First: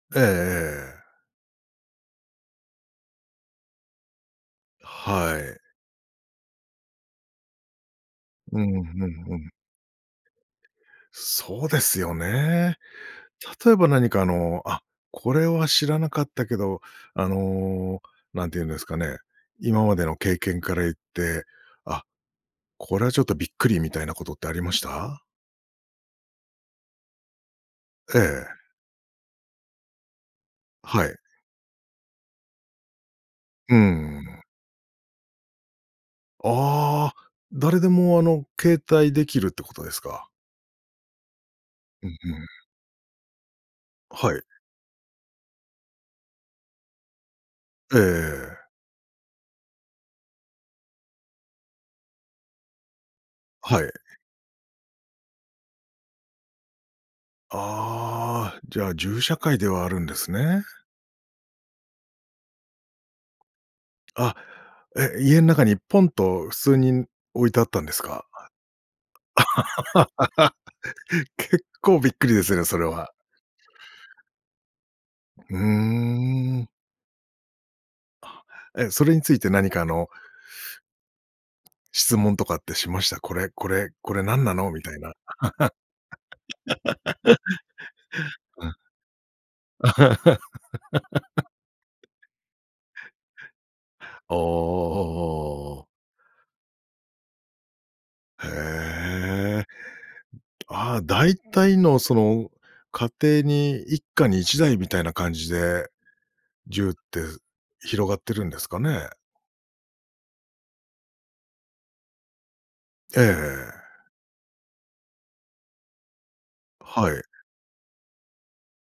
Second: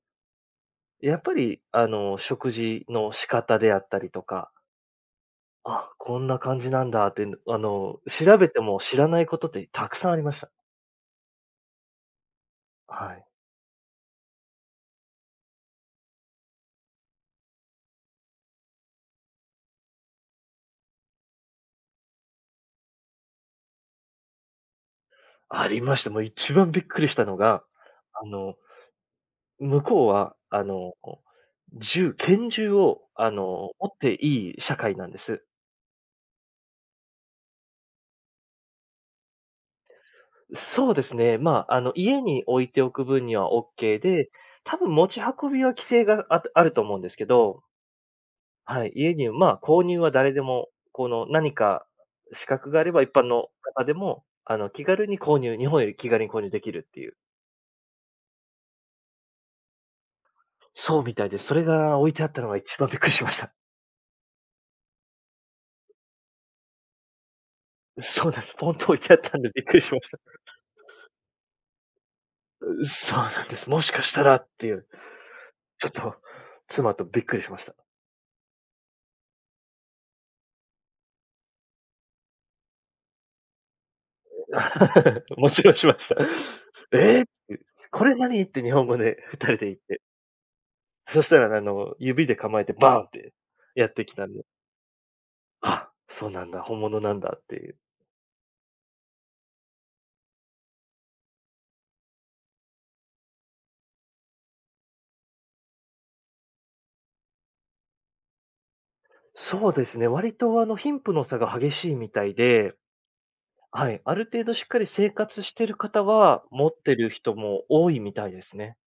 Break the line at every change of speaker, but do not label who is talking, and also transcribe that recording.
ええええ。
やっぱり、あの、食事の仕方であったりとか
はい。
あ、こんな感じなんだってん、どあの、調べて
うん
も
う
知らない
ん
こ
う
とっ
ん。
て沢山ありました。
そうですよね。
はい。
例えば何か、あの、あ、これは知らなかったけど、あの、何て言うんですかね。今までの経験から言って、あ、これはちょっとびっくりみたいなことってありました？
ありました。もう一番びっくりしたのが、
え
あの
え。
向こうは、あの、
はい。
銃拳銃を、あの、
うー
持って
ん。
いい社会なんです。
ああ、誰でも、あの、携帯できるってことですか。
そうですね、ま、あの、
うん
家
う
に
ん。
置いておく分にはオッケーで、
はい。
多分持ち運びは規制が、ああると思うんですけど。
ええ。
はい、家に、ま、購入は誰でも、この何か資格があれば、一般の
は
方
い。
でも、あの、気軽に購入日本より気軽に購入できるっていう。
ああ、じゃあ、銃社会ではあるんですね。
そうみたいです。それが置いてあったのが一番びっくりしました。
あ、え、家ん中にポンと普通にん、置いてあったんですか？
そうなんす。ポンと置いてあったんでびっくりしました。
結構びっくりですね、それ は。
そうなんです。もしかしたらっていう。
うー
ちょっと
ん。
妻とびっくりしました。
あ、え、え、それについて何かあの質問とかってしました？これこれこれ何なの？みたいな。
もちろんしました「え！」て、う「これ何？」っ て、
う
日
ん。
本語で二人で言って。そした ら、あの、指で構えてバーンってやってきたん
おお
で。
おお。
あ、そうなんだ。本物なんだっていう。
へえ。ああ、大体のその家庭に、一家に一台みたいな感じで、銃って広がってるんですかね？
そうですね。割と、あの、貧富の差が激しいみたいで
ええ。
はい。ある程度しっかり生活してる方は、持ってる
はい。
人も多いみたいですね。